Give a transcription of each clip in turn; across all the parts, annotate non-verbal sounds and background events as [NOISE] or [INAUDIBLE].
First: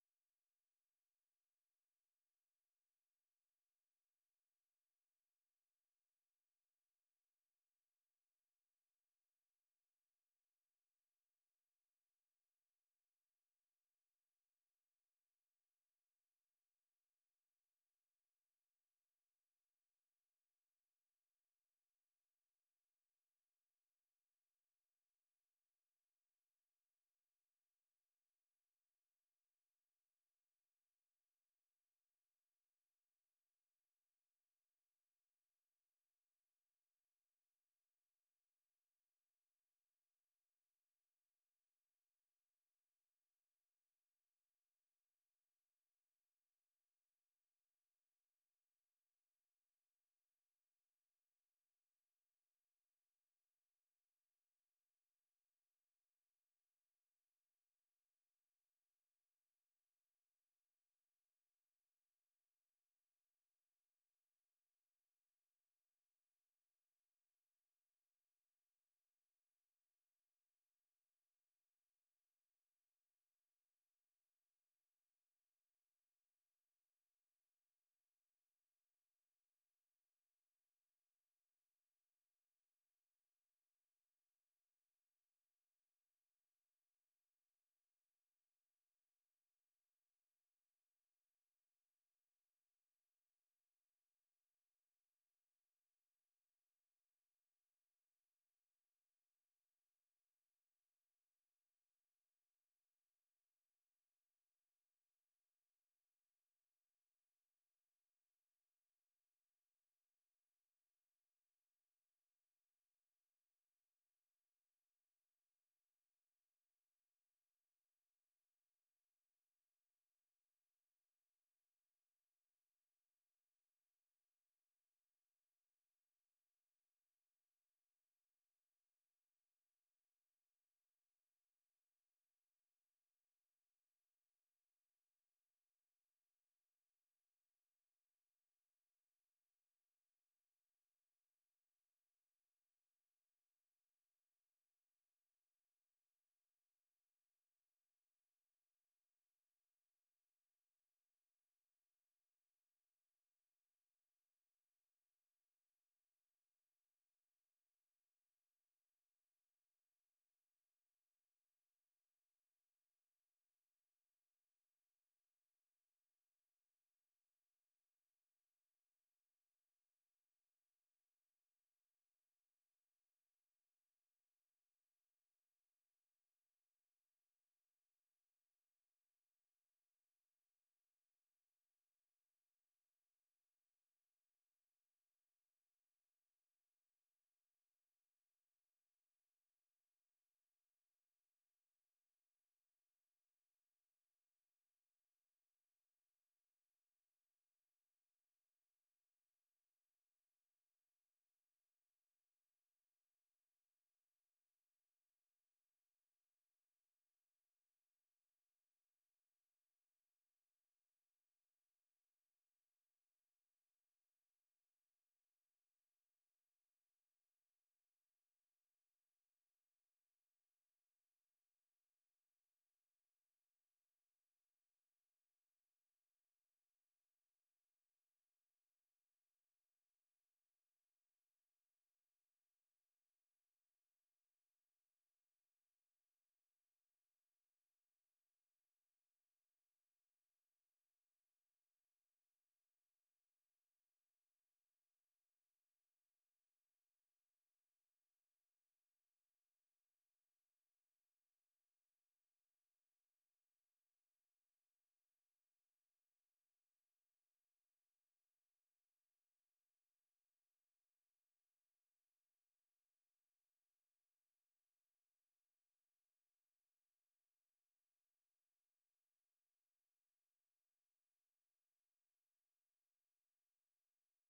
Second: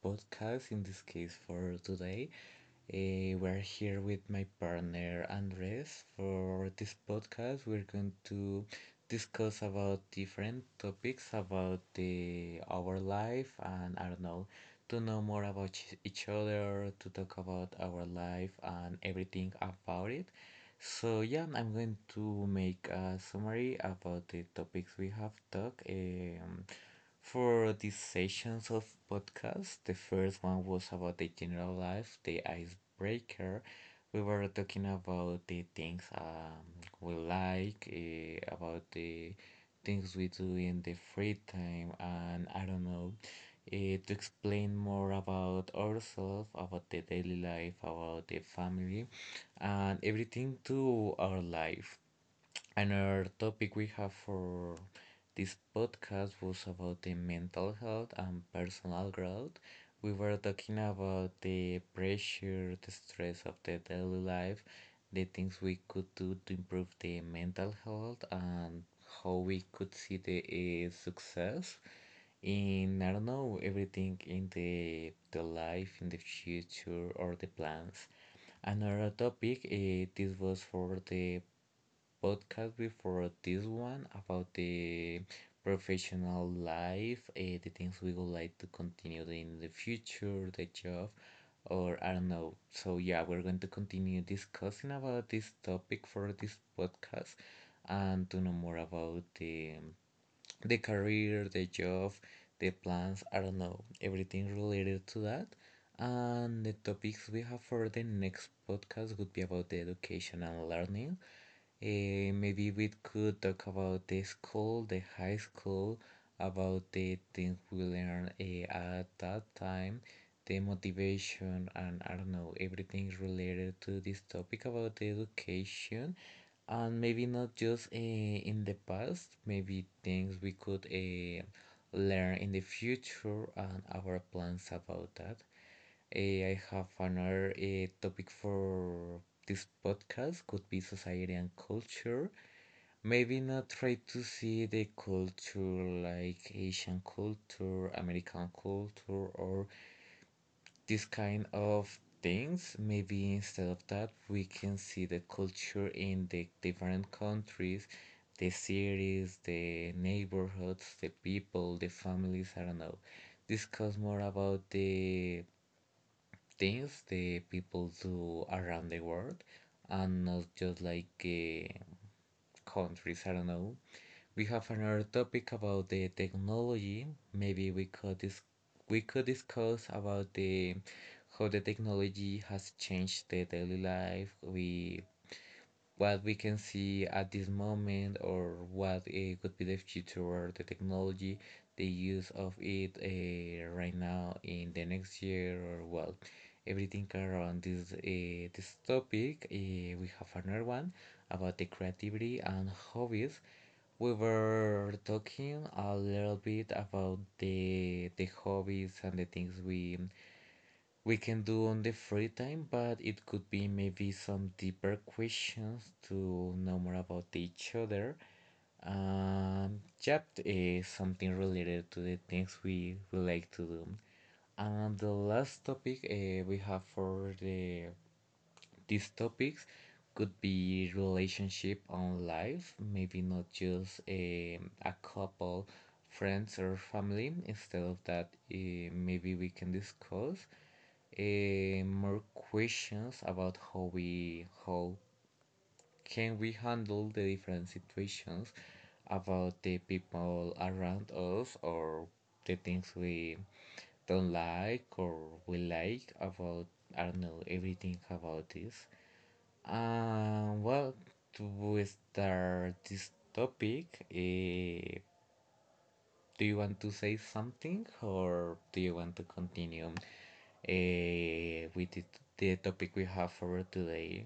podcast. In this case, for today, we're here with my partner Andres. For this podcast, we're going to discuss about different topics about the our life, and I don't know, to know more about each other, to talk about our life and everything about it. So yeah, I'm going to make a summary about the topics we have talked. For these sessions of podcast. The first one was about the general life, the icebreaker. We were talking about the things we like, about the things we do in the free time, and I don't know, to explain more about ourselves, about the daily life, about the family, and everything to our life. Another topic we have for this podcast was about the mental health and personal growth. We were talking about the pressure, the stress of the daily life, the things we could do to improve the mental health, and how we could see the success in, I don't know, everything in the life in the future or the plans. Another topic, this was for the podcast before this one about the professional life, the things we would like to continue in the future, the job, or I don't know. So yeah, we're going to continue discussing about this topic for this podcast and to know more about the career, the job, the plans, I don't know, everything related to that. And the topics we have for the next podcast would be about the education and learning. Maybe we could talk about the school, the high school, about the things we learned at that time, the motivation, and I don't know, everything related to this topic about the education. And maybe not just in the past, maybe things we could learn in the future and our plans about that. I have another topic for this podcast. Could be society and culture, maybe not try to see the culture like Asian culture, American culture, or this kind of things. Maybe instead of that, we can see the culture in the different countries, the cities, the neighborhoods, the people, the families. I don't know. Discuss more about the things the people do around the world and not just like countries. I don't know, we have another topic about the technology. Maybe we could we could discuss about the how the technology has changed the daily life. We what we can see at this moment, or what could be the future or the technology, the use of it right now in the next year, or well, everything around this topic. We have another one about the creativity and hobbies. We were talking a little bit about the hobbies and the things we can do on the free time, but it could be maybe some deeper questions to know more about each other. Yep, is something related to the things we like to do. And the last topic we have for the these topics could be relationship on life, maybe not just a couple, friends or family. Instead of that, maybe we can discuss more questions about how can we handle the different situations about the people around us or the things we don't like or we like about, I don't know, everything about this. Well, to start this topic, do you want to say something or do you want to continue with the topic we have for today?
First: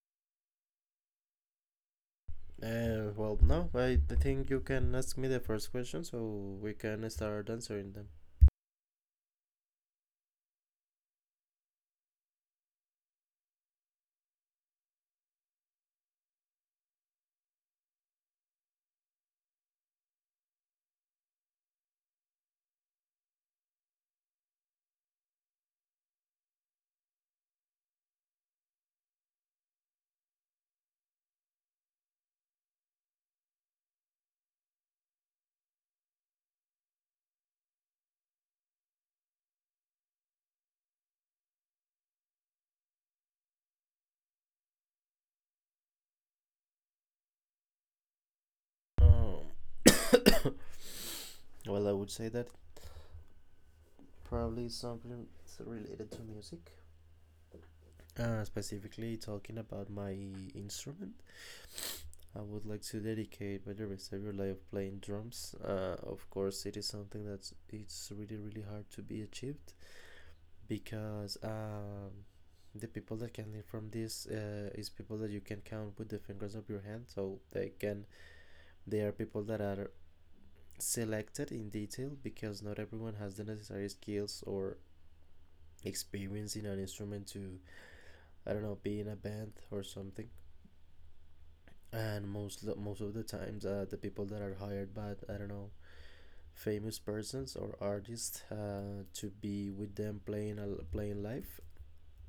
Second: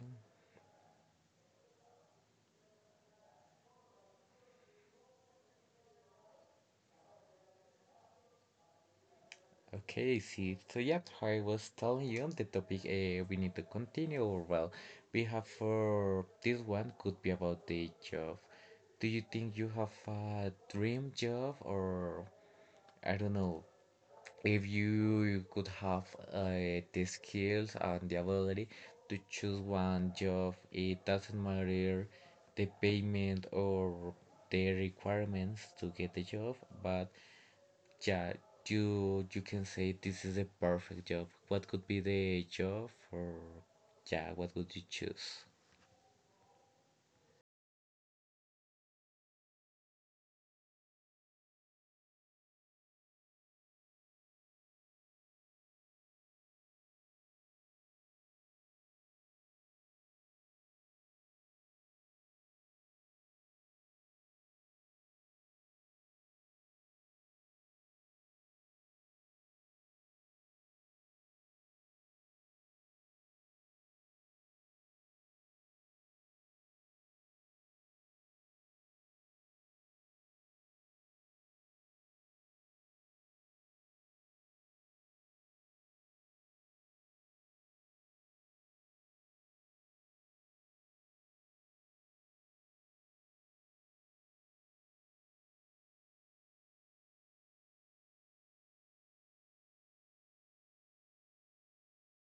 Well, no, I think you can ask me the first question so we can start answering them. Okay, see, so yeah, I was telling you on the topic we need to continue, or well, we have for this one. Could be about the job. Do you think you have a dream job, or I don't know, if you could have the skills and the ability to choose one job? It doesn't matter the payment or the requirements to get the job, but yeah, you can say this is the perfect job. What could be the job for, yeah, what would you choose? Um, [COUGHS] well, I would say that probably something related to music. Specifically, talking about my instrument, I would like to dedicate my rest of your life playing drums. Of course, it is something that's it's really really hard to be achieved because the people that can learn from this is people that you can count with the fingers of your hand. They are people that are selected in detail because not everyone has the necessary skills or experience in an instrument to, I don't know, be in a band or something. And most of the times, the people that are hired by I don't know famous persons or artists to be with them playing live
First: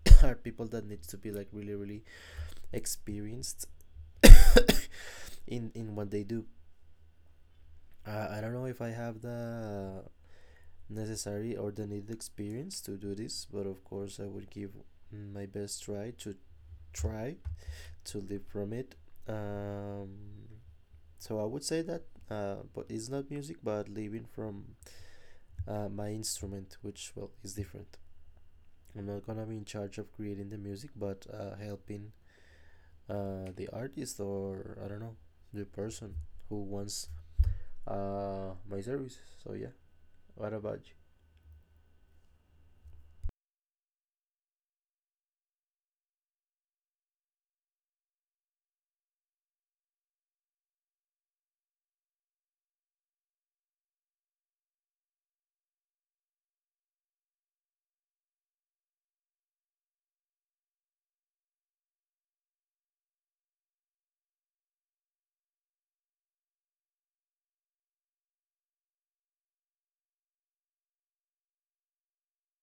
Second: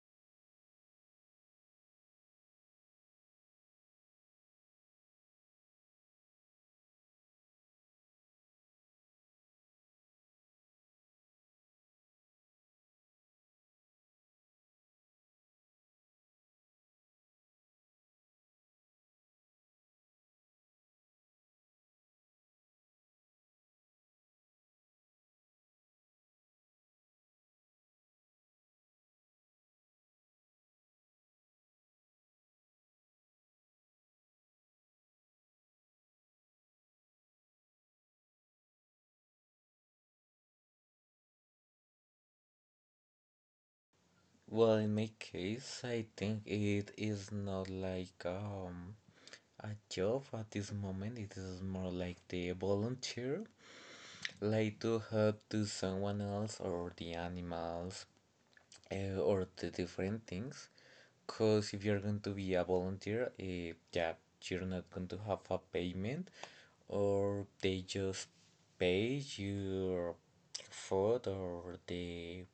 [COUGHS] are people that need to be like really really experienced in what they do. I don't know if I have the necessary or the needed experience to do this, but of course, I would give my best try to try to live from it. Um, so I would say that, but it's not music, but living from my instrument, which well is different. I'm not gonna be in charge of creating the music, but helping the artist or I don't know the person who wants my services. So yeah, what about Well, in my case, I think it is not like a job at this moment. It is more like the volunteer, like to help to someone else or the animals, or the different things, because if you're going to be a volunteer, yeah, you're not going to have a payment, or they just pay your food or the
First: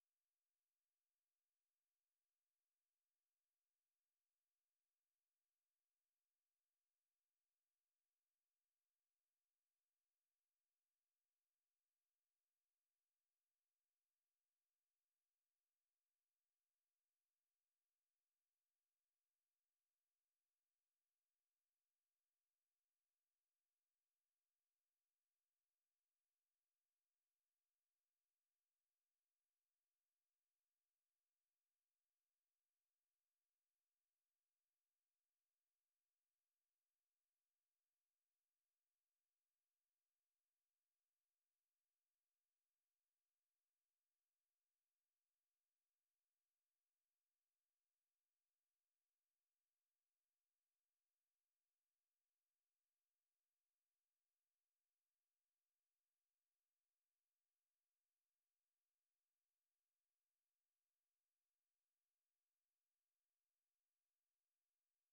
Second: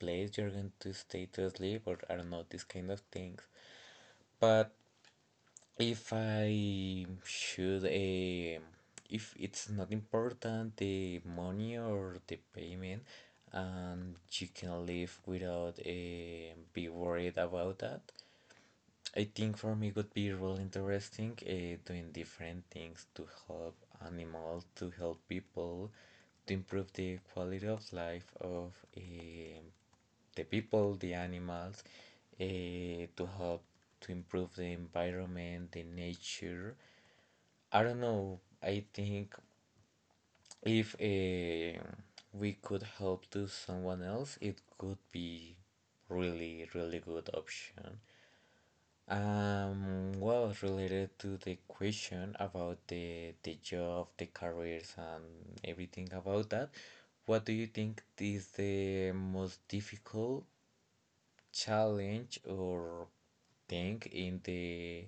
place you're going to stay to sleep, or I don't know, these kind of things. But if I should, if it's not important, the money or the payment, and you can live without be worried about that. I think for me would be really interesting, doing different things to help animals, to help people, to improve the quality of life of the people, the animals, to help to improve the environment, the nature. I don't know. I think if we could help to someone else, it could be really, really good option. Well, related to the question about the job, the careers, and everything about that, what do you think is the most difficult challenge or thing in the,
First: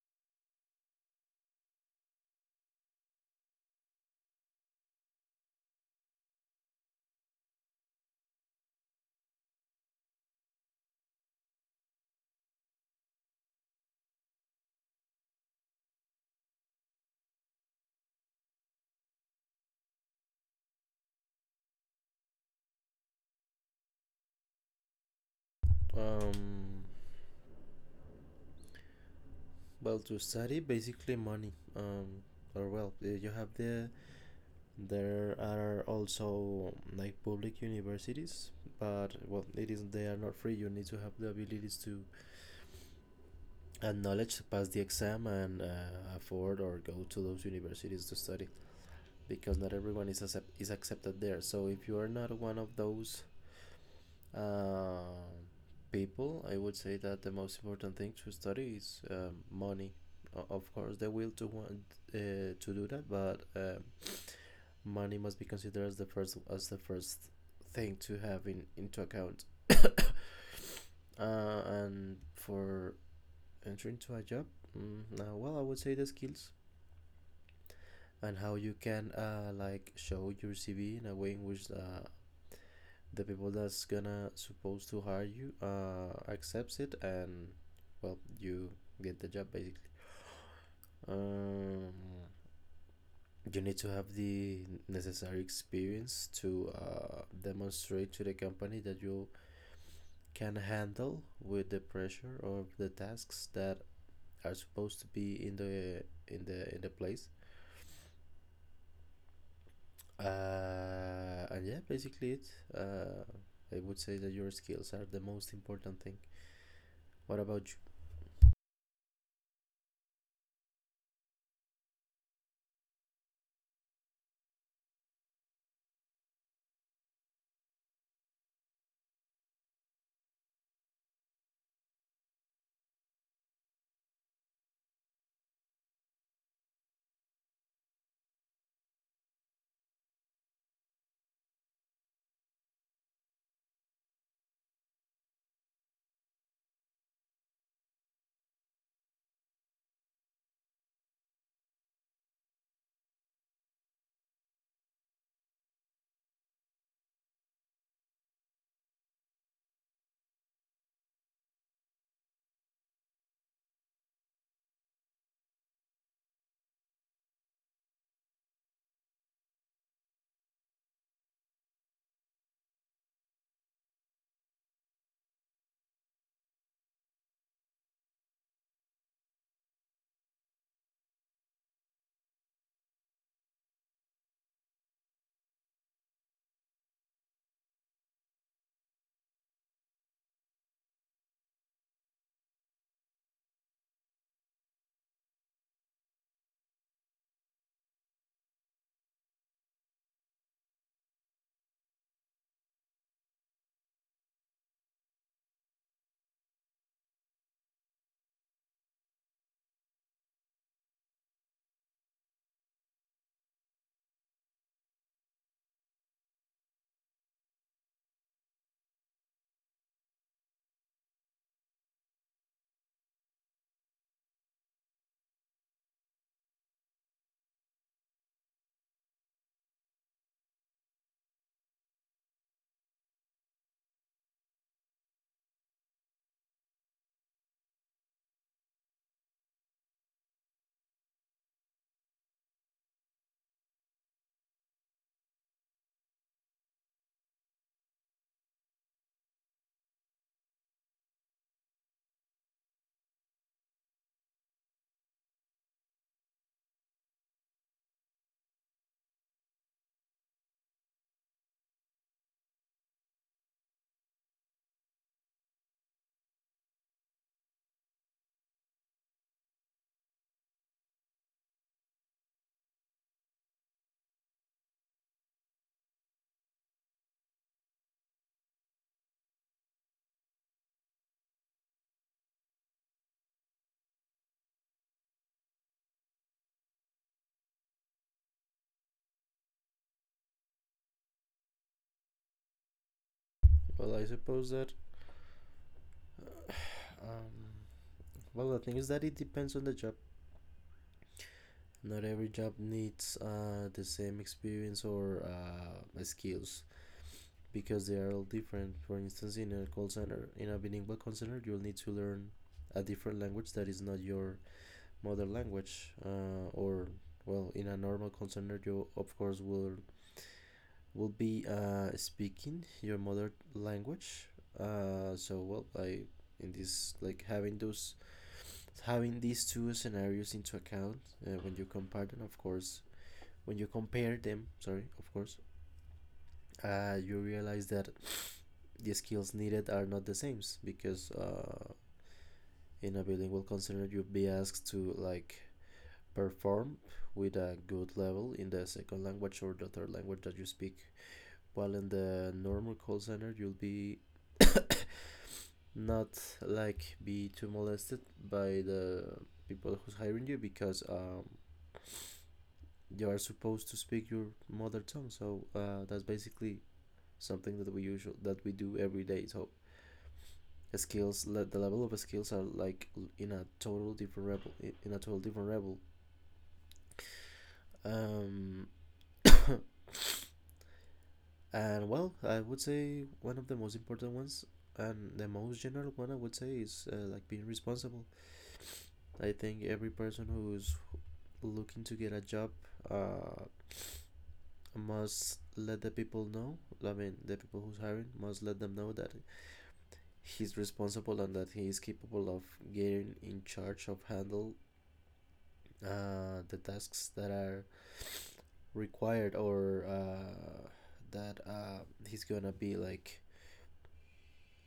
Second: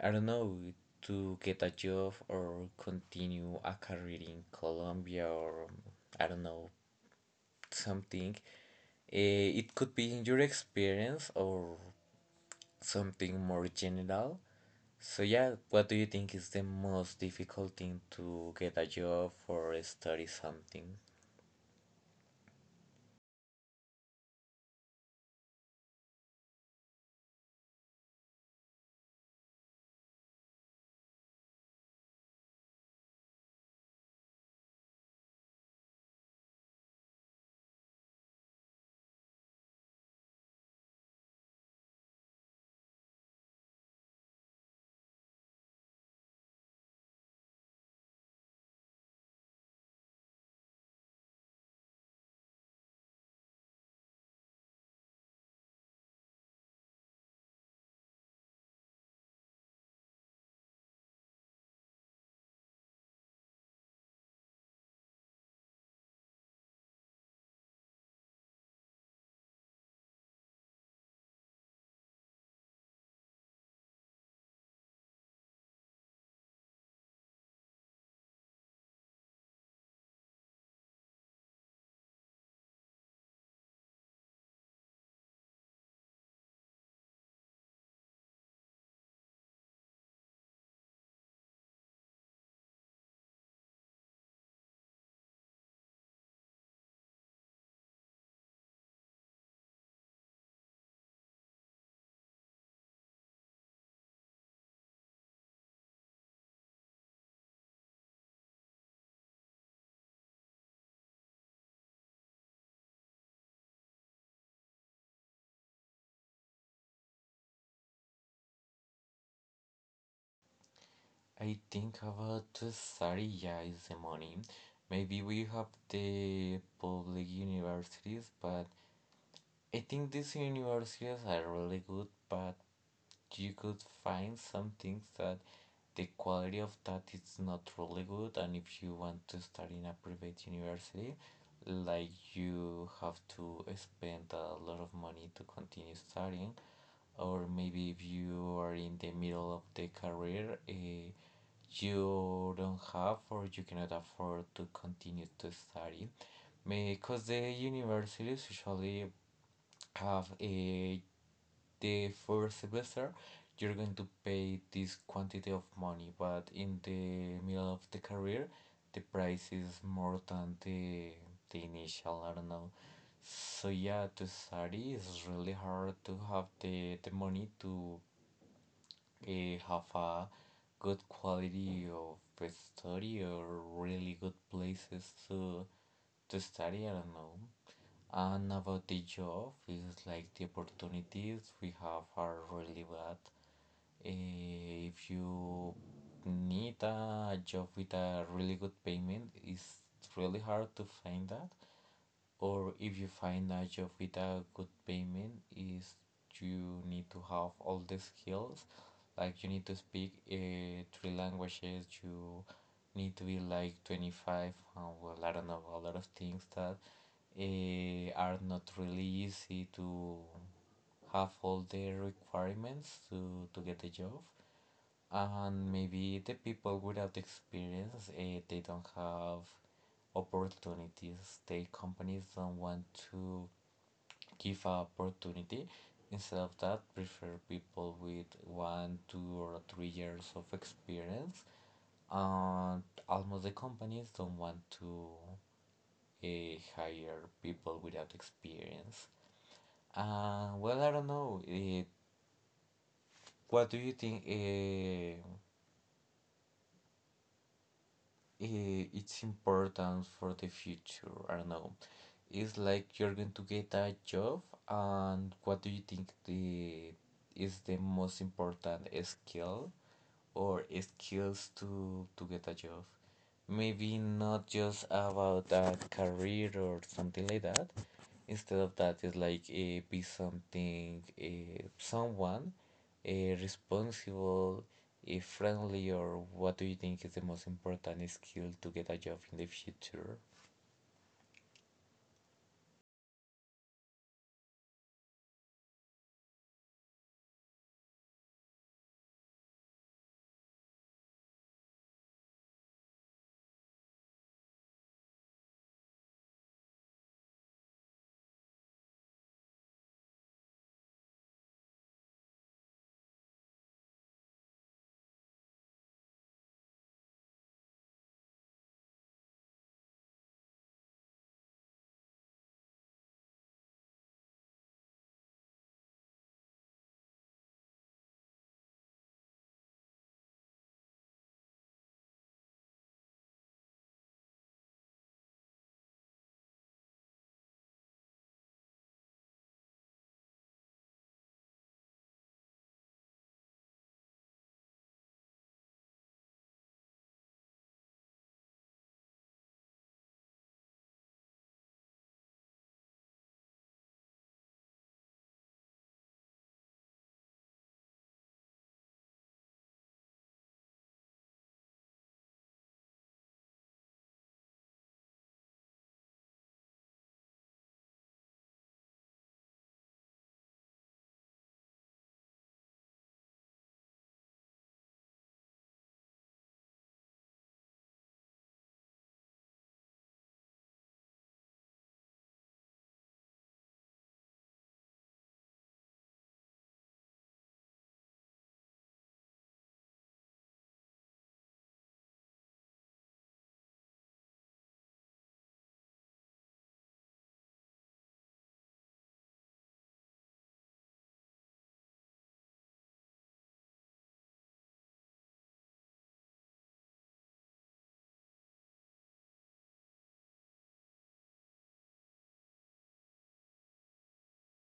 I don't know, to get a job or continue a career in Colombia, or I don't know, something. It could be in your experience or something more general. So yeah, what do you think is the most difficult thing to get a job or study something? you? Well, to study basically money. Or well, you have the there are also like public universities, but well, it is they are not free. You need to have the abilities to and knowledge to pass the exam and afford or go to those universities to study because not everyone is accepted there. So if you are not one of those Um, people, I would say that the most important thing to study is money. Of course, the will to want uh, to do that, but money must be considered as the first thing to have in into account. And for entering to a job, well, I would say the skills and how you can like show your CV in a way in which the people that's gonna supposed to hire you accepts it, and well, you get the job basically. um you need to have the necessary experience to demonstrate to the company that you can handle with the pressure of the tasks that are supposed to be in the place. And yeah, basically it. uh I would say that your skills are the most important thing. What about you? I think about Saturday is the money. Maybe we have the public universities, but I think these universities are really good, but you could find some things that the quality of that is not really good, and if you want to start in a private university, like, you have to spend a lot of money to continue studying, or maybe if you are in the middle of the career, you don't have, or you cannot afford to continue to study because the universities usually have a the first semester. You're going to pay this quantity of money, but in the middle of the career the price is more than the initial. I don't know. So yeah, to study is really hard to have the money to, have a good quality of study or really good places to study. I don't know. And about the job, it's like the opportunities we have are really bad. If you need a job with a really good payment, it's really hard to find that, or if you find a job with a good payment is, you need to have all the skills. Like, you need to speak three languages, you need to be like 25, well, I don't know, a lot of things that are not really easy to have all the requirements to get the job. And maybe the people without experience, they don't have opportunities. The companies don't want to give a opportunity. Instead of that, prefer people with 1, 2, or 3 years of experience. And almost the companies don't want to hire people without experience. Well, I don't know. What do you think? It's important for the future. I don't know. It's like you're going to get a job, and what do you think the is the most important skill or skills to get a job? Maybe not just about a career or something like that. Instead of that, it's like, be something, someone, uh, responsible, friendly. Or what do you think is the most important skill to get a job in the future? well i suppose that Well, the thing is that it depends on the job. Not every job needs the same experience or skills because they are all different. For instance, in a call center, in a bilingual call center, you'll need to learn a different language that is not your mother language. Well, in a normal call center, you of course will be speaking your mother language. So, well, I in this, like having these two scenarios into account, when you compare them, of course, when you compare them sorry, of course, you realize that the skills needed are not the same because, in a bilingual concern, you will be asked to like perform with a good level in the second language or the third language that you speak, while in the normal call center you'll be not like be too molested by the people who's hiring you, because you are supposed to speak your mother tongue. So that's basically something that we usual that we do every day. So the level of skills are like in a total different level. in a total different level um [COUGHS] and well, I would say one of the most important ones, and the most general one I would say is like being responsible. I think every person who's looking to get a job uh must let the people know. I mean, the people who's hiring must let them know that he's responsible and that he is capable of getting in charge of handle the tasks that are required, or that he's gonna be like,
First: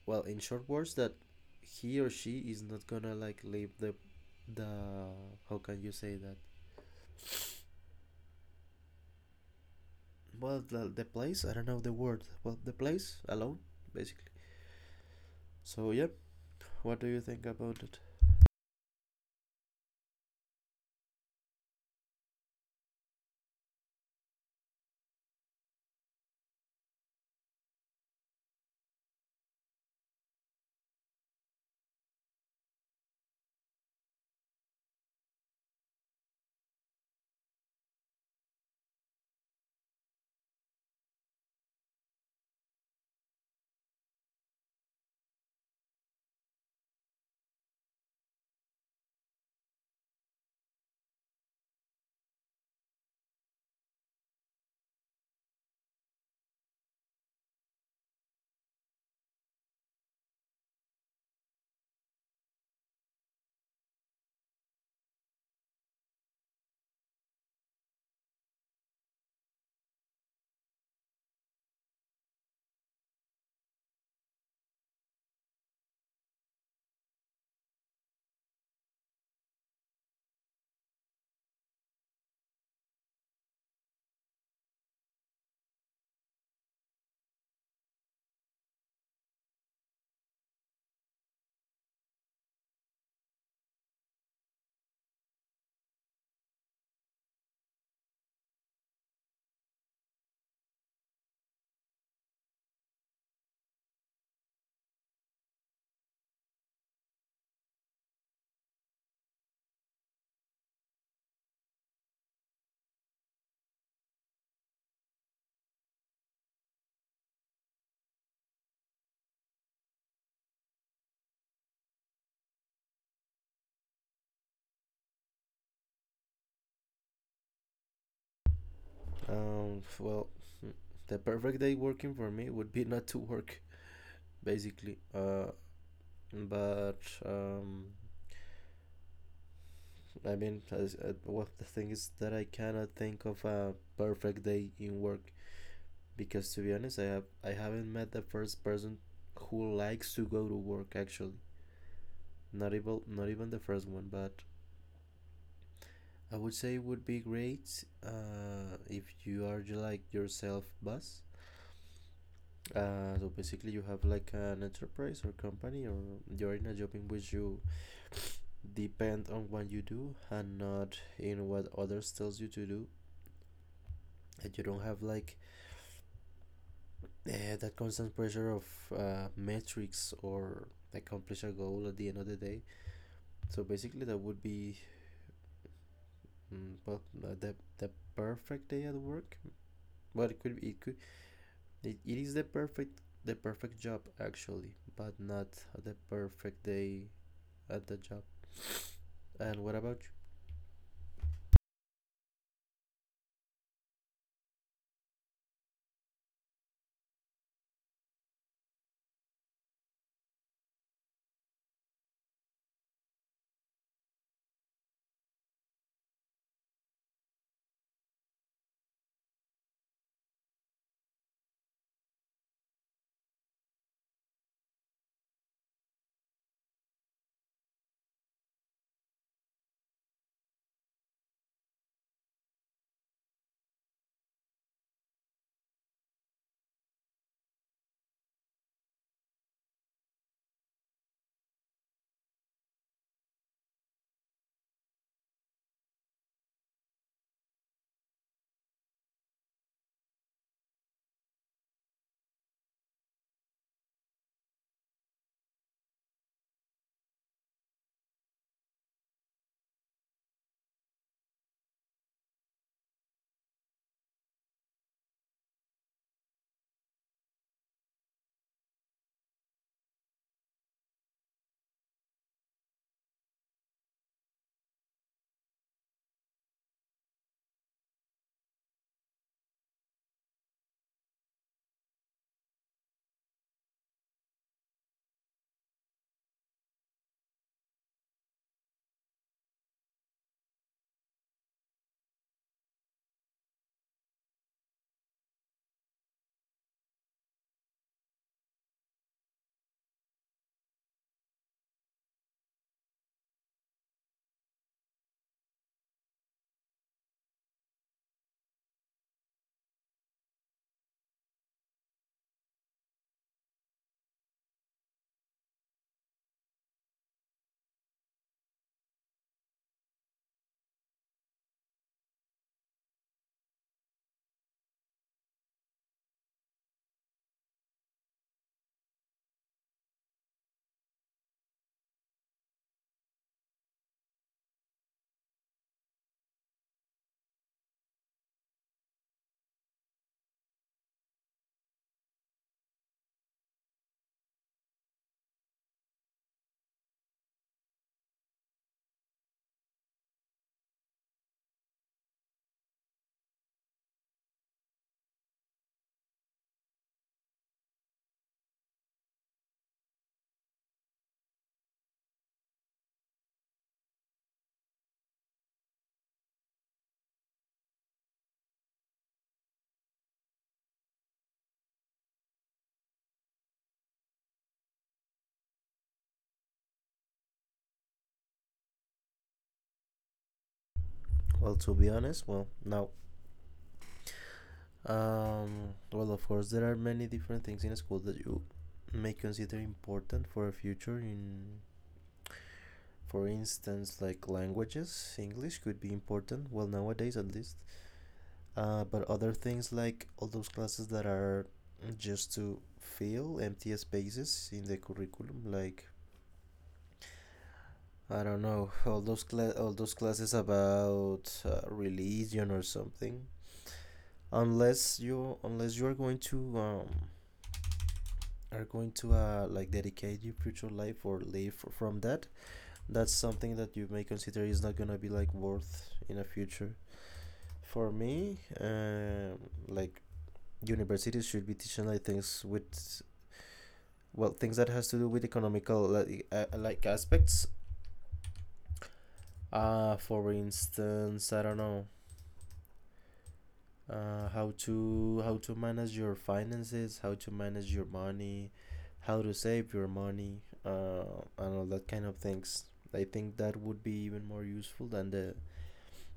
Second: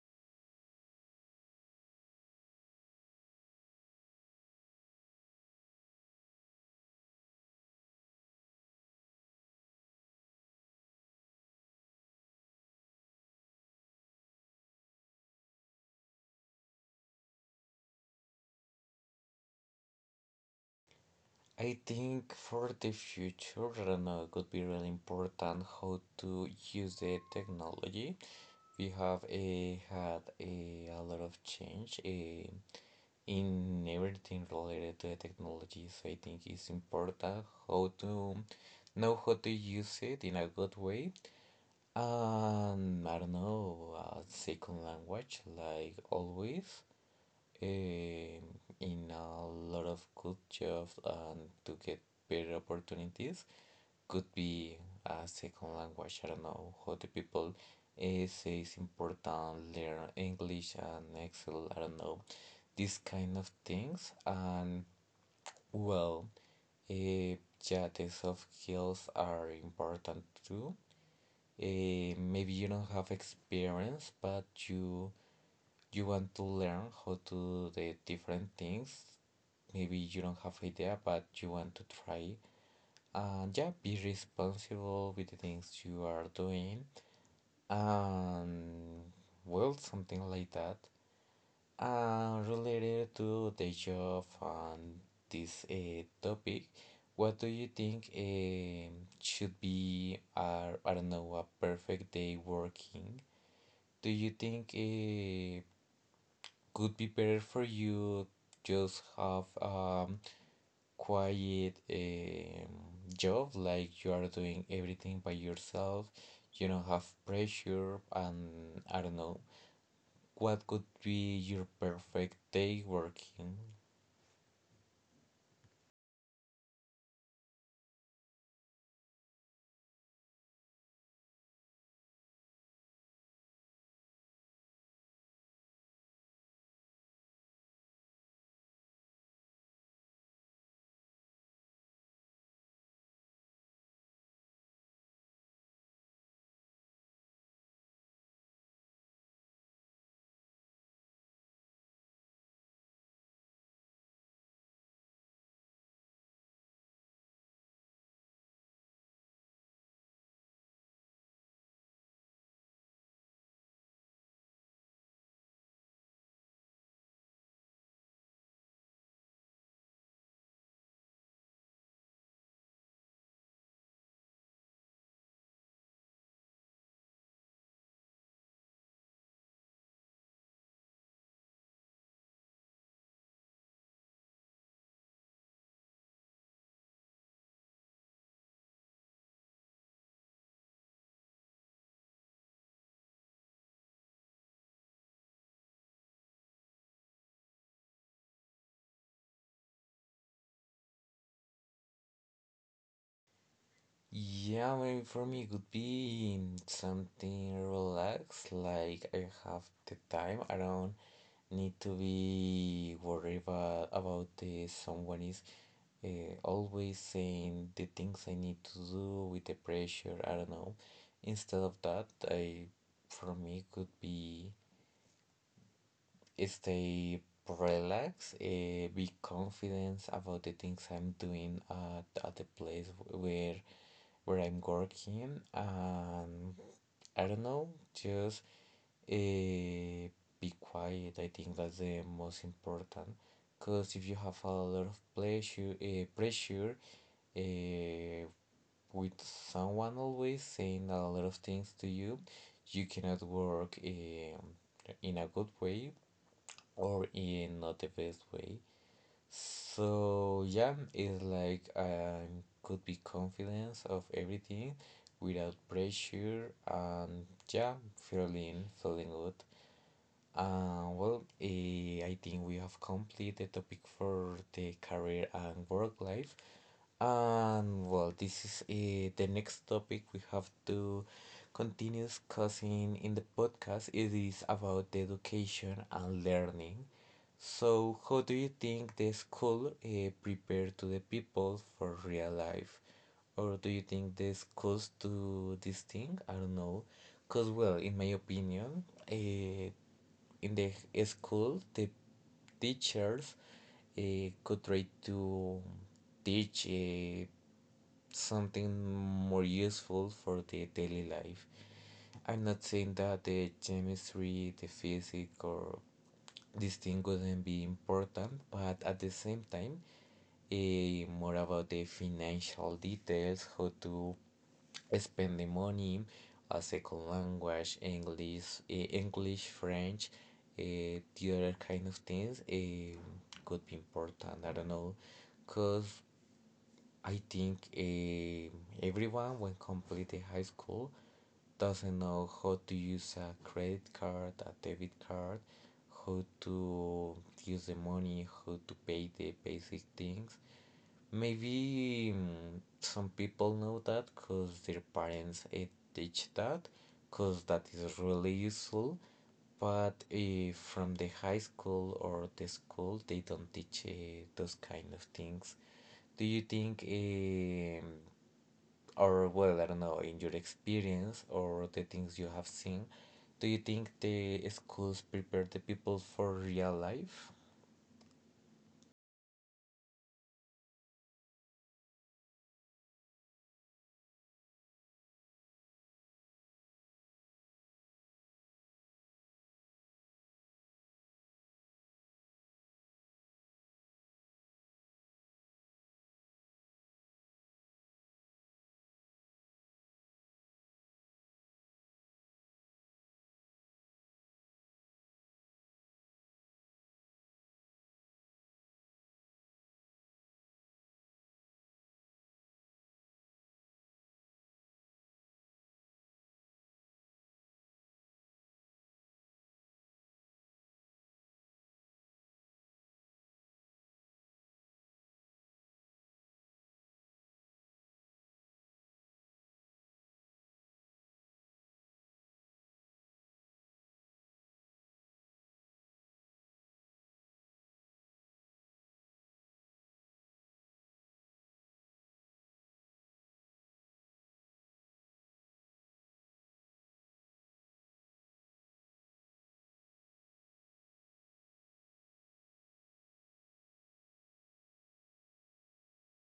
well, in short words, that he or she is not gonna like leave the, the how can you say that, well, the place, I don't know the word, well, the place alone basically. So yep, what do you think about it? I think for the future, I don't know, it could be really important how to use the technology. We had a lot of change a in everything related to the technology. So I think it's important how to know how to use it in a good way. And, I don't know, a second language, like always, in in a lot of good jobs, and to get better opportunities could be a second language. I don't know, how the people say it's important learn English and Excel. I don't know, these kind of things. And well, uh, yeah, the soft skills are important too. Maybe you don't have experience, but you want to learn how to do the different things. Maybe you don't have idea, but you want to try, and yeah, be responsible with the things you are doing, and well, something like that. And related to the job and this topic, what do you think should be, I don't know, a perfect day working? Do you think could be better for you just have a um, quiet job like you are doing everything by yourself? You don't have pressure and I don't know what could be your perfect day working? Um well the perfect day working for me would be not to work basically. But, I mean, well, the thing is that I cannot think of a perfect day in work because, to be honest, I haven't met the first person who likes to go to work. Actually, not even the first one, but I would say it would be great if you are like yourself boss. So basically, you have like an enterprise or company, or you're in a job in which you depend on what you do and not in what others tells you to do, and you don't have like that constant pressure of metrics or accomplish a goal at the end of the day. So basically, that would be the perfect day at work. Well, it could be, it could, it is the perfect job actually, but not the perfect day at the job. And what about you? Yeah, maybe for me it would be something relaxed, like I have the time. I don't need to be worried about the someone is always saying the things I need to do with the pressure. I don't know. Instead of that, I, for me could be stay relaxed, be confident about the things I'm doing at the place where I'm working and I don't know, just uh, be quiet. I think that's the most important because if you have a lot of pleasure, pressure uh, with someone always saying a lot of things to you, you cannot work in a good way or in not the best way. So yeah, it's like I could be confident of everything without pressure and yeah, feeling good. Well, I think we have completed the topic for the career and work life. And well, this is the next topic we have to continue discussing in the podcast. It is about the education and learning. So, how do you think the school prepare to the people for real life? Or do you think the schools do this thing? I don't know. Because, well, in my opinion, uh, in the school the teachers uh, could try to teach something more useful for the daily life. I'm not saying that the chemistry, the physics, or this thing wouldn't be important, but at the same time, more about the financial details, how to spend the money, a second language, English, English, French, the other kind of things could be important. I don't know, cause I think everyone, when completing high school, doesn't know how to use a credit card, a debit card, how to use the money, how to pay the basic things. Maybe some people know that because their parents teach that, because that is really useful. But from the high school or the school, they don't teach those kind of things. Do you think, or well, I don't know, in your experience or the things you have seen, do you think the schools prepare the people for real life? Well, to be honest, well, now, well, of course, there are many different things in school that you may consider important for a future in, for instance, like languages. English could be important, well, nowadays at least. But other things like all those classes that are just to fill empty spaces in the curriculum, like, I don't know, all those all those classes about religion or something, unless you are going to like dedicate your future life or live from that. That's something that you may consider is not gonna be like worth in the future. For me, like, universities should be teaching like things with, well, things that has to do with economical like, like, aspects. For instance, I don't know, how to manage your finances, how to manage your money, how to save your money, and all that kind of things. I think that would be even more useful than the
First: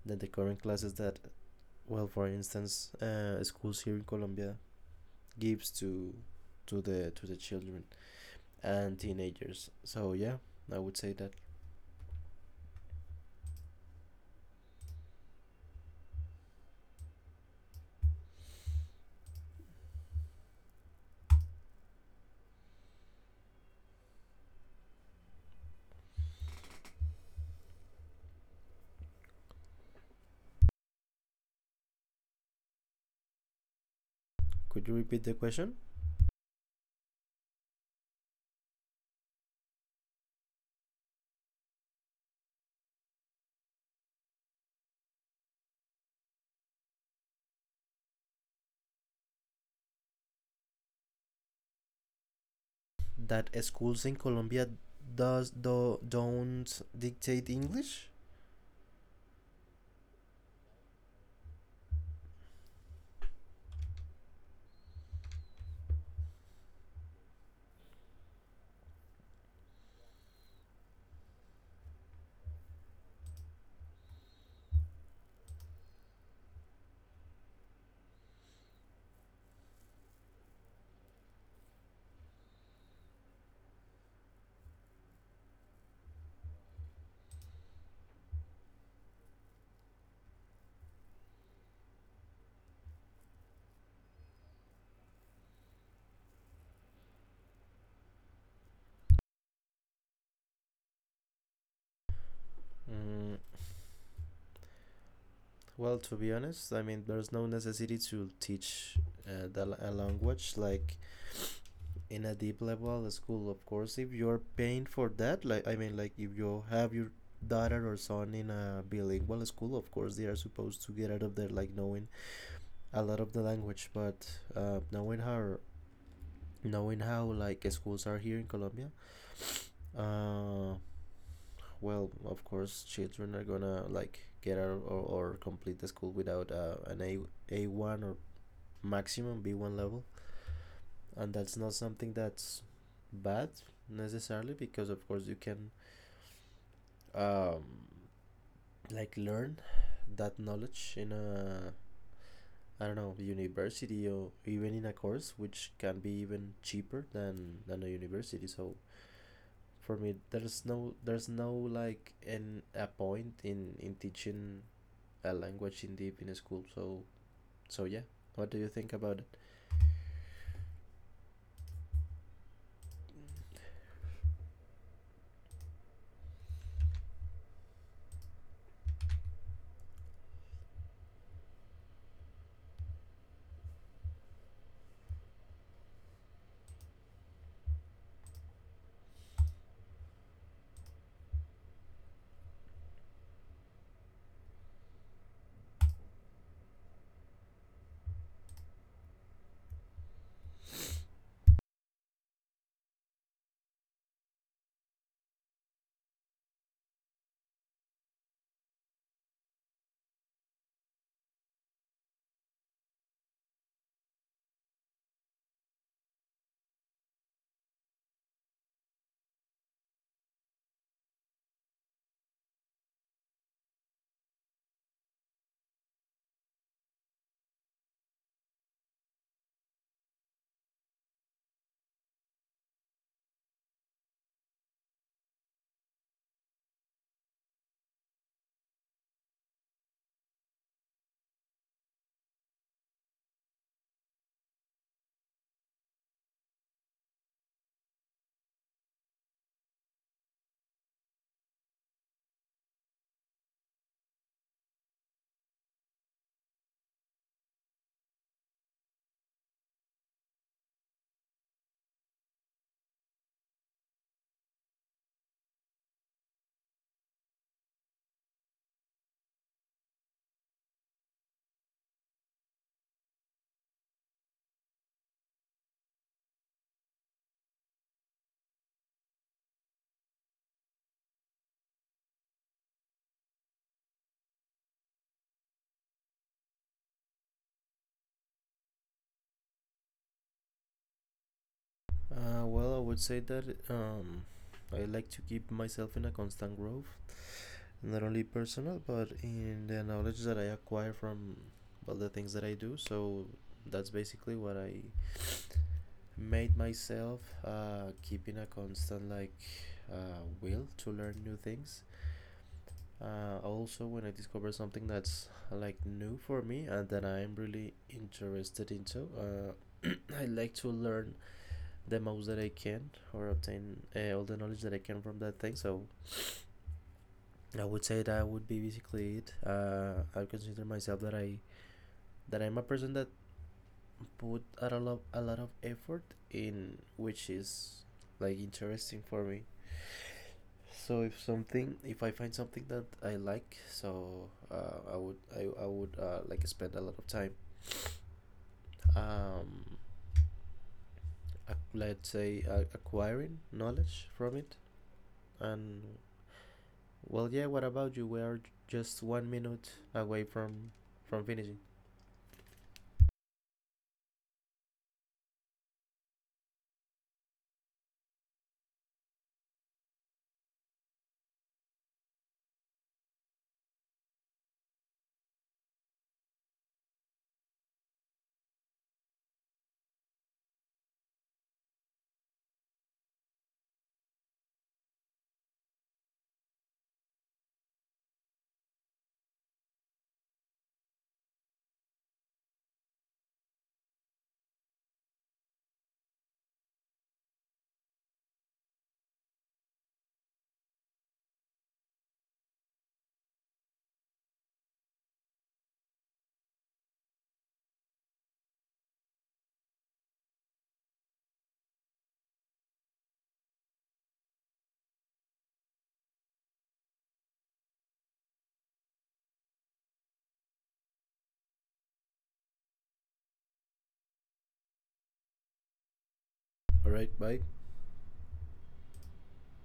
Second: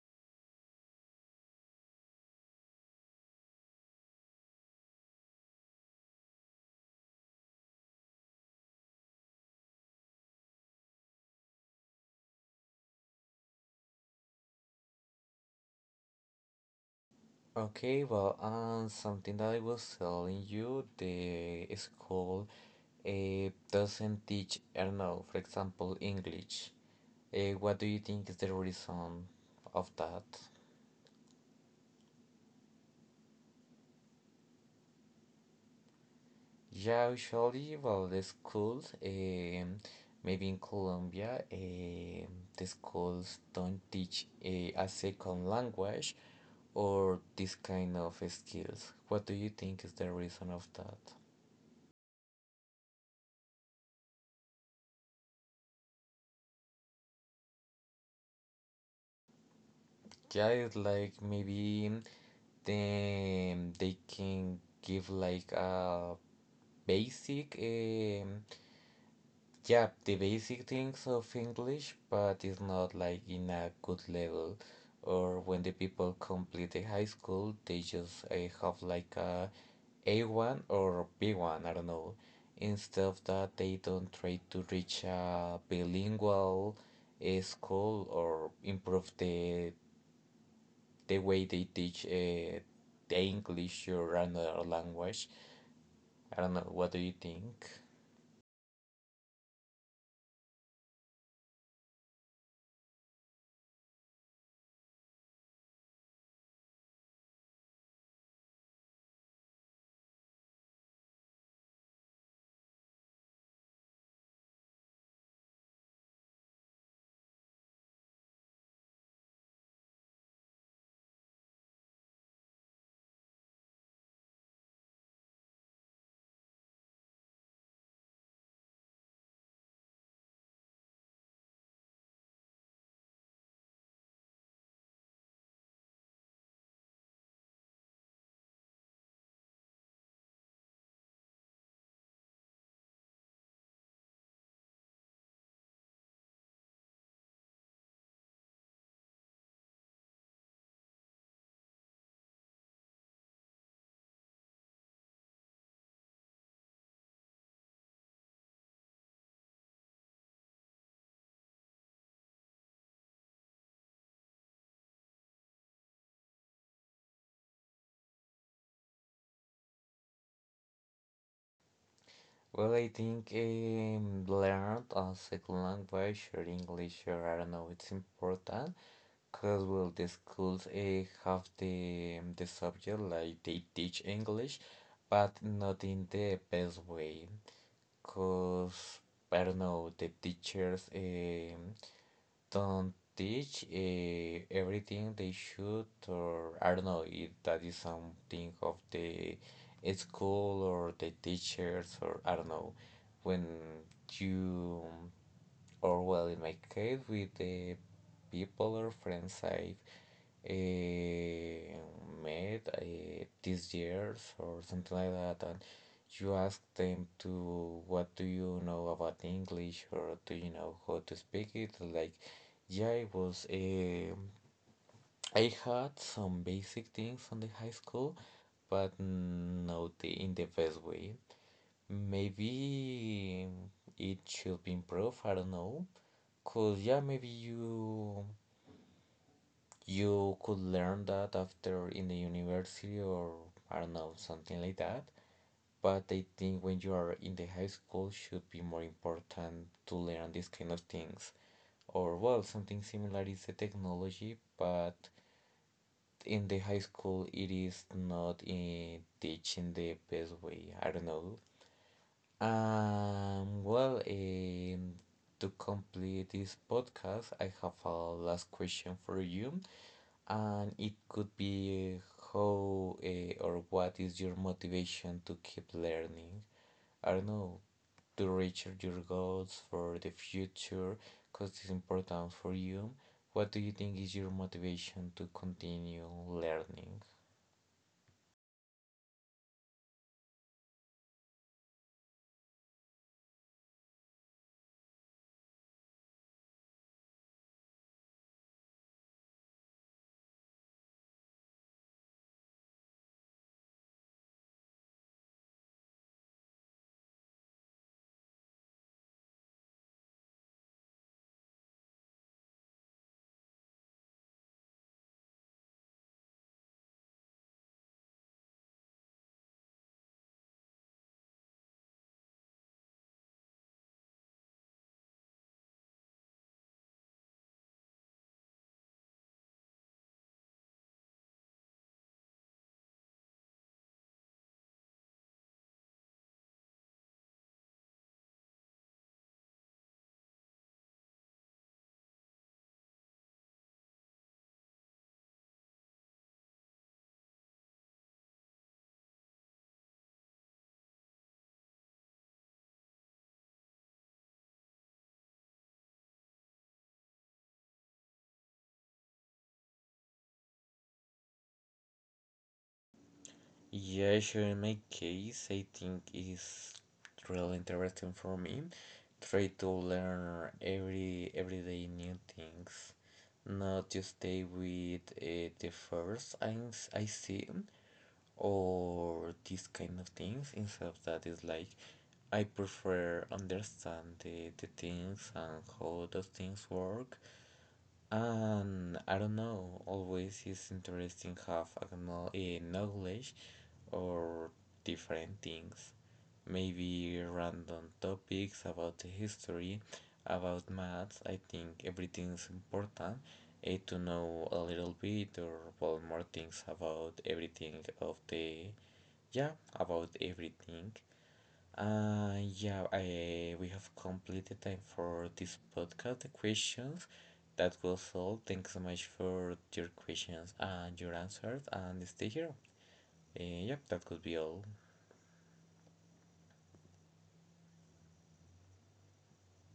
current classes that, well, for instance, schools here in Colombia gives to the children and teenagers. So yeah, I would say that. Okay, well, something that I was telling you, the school doesn't teach, I don't know, for example, English. What do you think is the reason of that? Could you repeat the question? Yeah, usually, well, the schools, maybe in Colombia, the schools don't teach a second language or this kind of skills. What do you think is the reason of that? That schools in Colombia does do don't dictate English? Yeah, it's like maybe then they can give like a basic yeah, the basic things of English, but it's not like in a good level. Or when the people complete the high school they just have like a A1 or B1, I don't know. Instead of that they don't try to reach a bilingual school or improve the way they teach the English or another language. I don't know. What do you think? Mm, well, to be honest, I mean there's no necessity to teach a language like in a deep level at school. Of course, if you're paying for that, like, I mean, like if you have your daughter or son in a bilingual school, of course they are supposed to get out of there like knowing a lot of the language, but uh, knowing how knowing how, like, schools are here in Colombia. uh, well, of course, children are gonna like get out, or complete the school without an A one or maximum B one level, and that's not something that's bad necessarily because of course you can, um, like, learn that knowledge in a, I don't know, university, or even in a course which can be even cheaper than a university. So for me, there's no like an a point in teaching a language in deep in a school. So yeah, what do you think about it? Well, I think learn a second language or English or I don't know. It's important because well, the schools have the subject like they teach English, but not in the best way. Cause I don't know the teachers. Don't teach everything they should, or I don't know if that is something of the school or the teachers, or I don't know when you or well, in my case, with the people or friends I've eh, met these years or something like that, and you ask them to what do you know about English or do you know how to speak it? Like, yeah, it was I had some basic things on the high school, but not the, in the best way. Maybe it should be improved. I don't know. Cause yeah, maybe you you could learn that after in the university or I don't know, something like that. But I think when you are in the high school should be more important to learn these kind of things. Or well, something similar is the technology, but in the high school it is not in teaching the best way. I don't know. Well, to complete this podcast, I have a last question for you. And it could be how or what is your motivation to keep learning? I don't know, to reach your goals for the future, because it's important for you. What do you think is your motivation to continue learning? Well, I would say that I like to keep myself in a constant growth, not only personal but in the knowledge that I acquire from all the things that I do. So that's basically what I made myself keeping a constant like will to learn new things. Also, when I discover something that's like new for me and that I'm really interested into, [CLEARS THROAT] I like to learn the most that I can or obtain all the knowledge that I can from that thing. So I would say that would be basically it. I consider myself that I that I'm a person that put a lot of effort in which is like interesting for me. So if something, if I find something that I like, so I would like spend a lot of time, um, let's say, acquiring knowledge from it. And well, yeah. What about you? We are just 1 minute away from finishing. Yeah, sure. In my case, I think it's really interesting for me. Try to learn everyday new things, not to stay with the first I see or these kind of things. Instead of that, is like I prefer understand the things and how those things work and I don't know, always it's interesting have a knowledge or different things. Maybe random topics about the history, about maths. I think everything's important to know a little bit or well, more things about everything of the, yeah, about everything. Yeah, we have completed time for this podcast, the questions. That was all. Thanks so much for your questions and your answers, and stay here. Yep, that could be all. All right. Bye.